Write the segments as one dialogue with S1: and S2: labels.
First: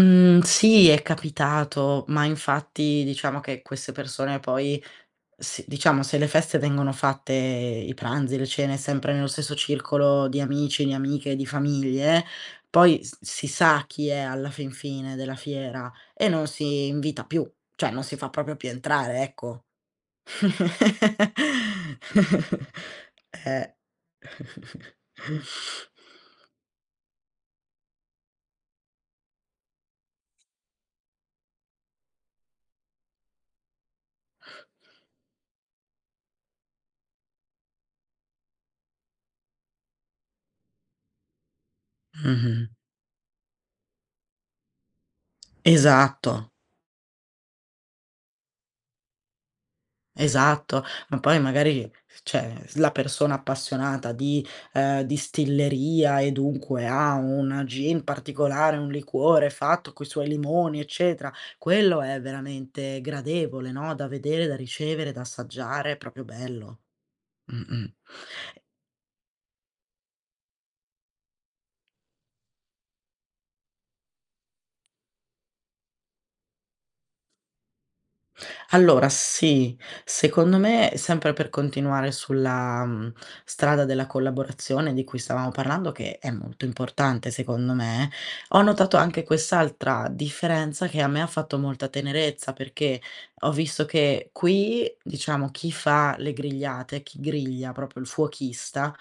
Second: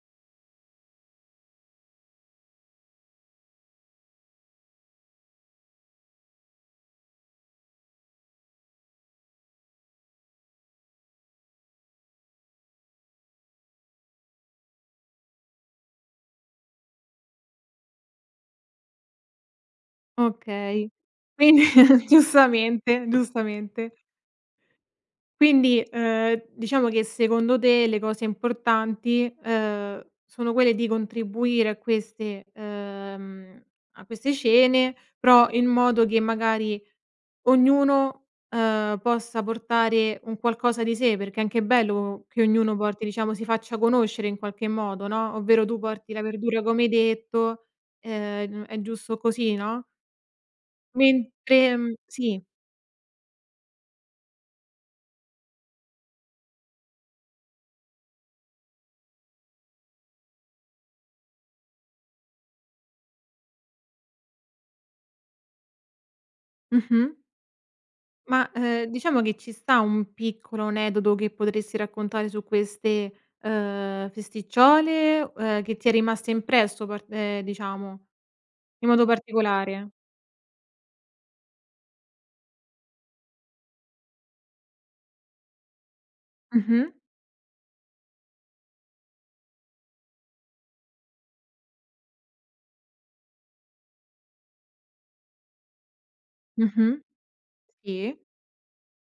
S1: Mh, sì, è capitato, ma infatti diciamo che queste persone poi si diciamo se le feste vengono fatte i pranzi, le cene sempre nello stesso circolo di amici, di amiche, di famiglie, poi s si sa chi è alla fin fine della fiera e non si invita più; cioè non si fa proprio più entrare, ecco.
S2: Okay, quindi giustamente,
S1: Eh.
S2: giustamente. Quindi, uhm, diciamo che secondo te le cose importanti, uhm, sono quelle di contribuire a queste uhm, a queste cene, però in modo che magari ognuno, ehm, possa portare un qualcosa di sé, perché è anche bello che
S1: Mh-mh.
S2: ognuno porti, diciamo, si faccia conoscere in qualche modo, no. Ovvero tu porti la
S1: Esatto.
S2: verdura come hai detto, ehm, n è giusto così, no?
S1: Esatto. Ma poi
S2: Mentre
S1: magari,
S2: mhmm, sì.
S1: cioè s la persona appassionata di ehm, distilleria e dunque ha un gin particolare, un liquore fatto coi suoi limoni eccetera, quello è veramente gradevole, no, da vedere, da ricevere, da assaggiare, è proprio bello.
S2: Mh-mh.
S1: Mh-mh.
S2: Ma,
S1: E
S2: ehm, diciamo che ci sta un piccolo aneddoto che potresti raccontare su queste, uhm, festicciole, uhm, che ti è rimasta impresso par ehm, diciamo in modo
S1: Allora sì,
S2: particolare?
S1: secondo me, sempre per continuare sulla, mhmm, strada della collaborazione di cui stavamo parlando che è molto
S2: Mh-mh.
S1: importante secondo me, ho notato anche quest'altra differenza che a me ha fatto molta tenerezza, perché ho visto che qui, diciamo chi fa le
S2: Mh-mh.
S1: grigliate, chi griglia, proprio il
S2: Sì.
S1: fuochista,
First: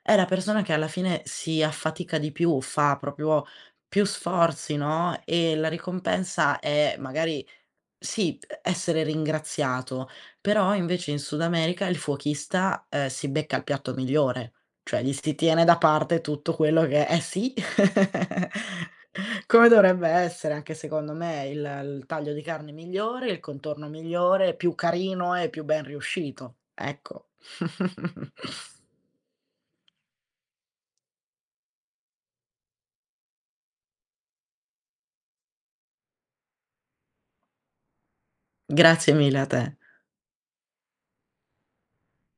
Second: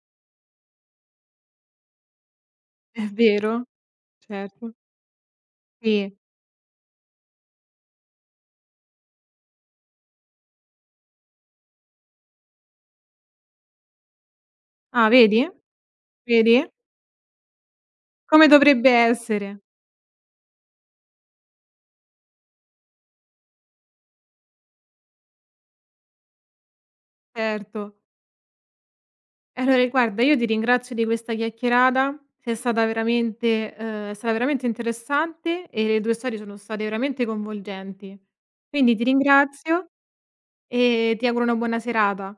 S1: è la persona che alla fine si affatica di più, fa
S2: È
S1: proprio
S2: vero,
S1: più
S2: certo.
S1: sforzi, no. E la
S2: Sì.
S1: ricompensa è magari sì, essere ringraziato, però invece in Sud America il fuochista, uhm, si becca il piatto migliore, cioè
S2: Ah
S1: gli si
S2: vedi,
S1: tiene da parte tutto
S2: vedi.
S1: quello che eh sì,
S2: Come dovrebbe essere.
S1: come dovrebbe essere anche secondo me il il taglio di carne migliore, il contorno migliore, più carino e più ben riuscito, ecco.
S2: Erto. Allora guarda, io ti ringrazio di questa chiacchierata, sei stata veramente ehm, è stata veramente interessante e le tue storie sono state veramente coinvolgenti. Quindi ti
S1: Grazie mille a te.
S2: ringrazio e ti auguro una buona serata.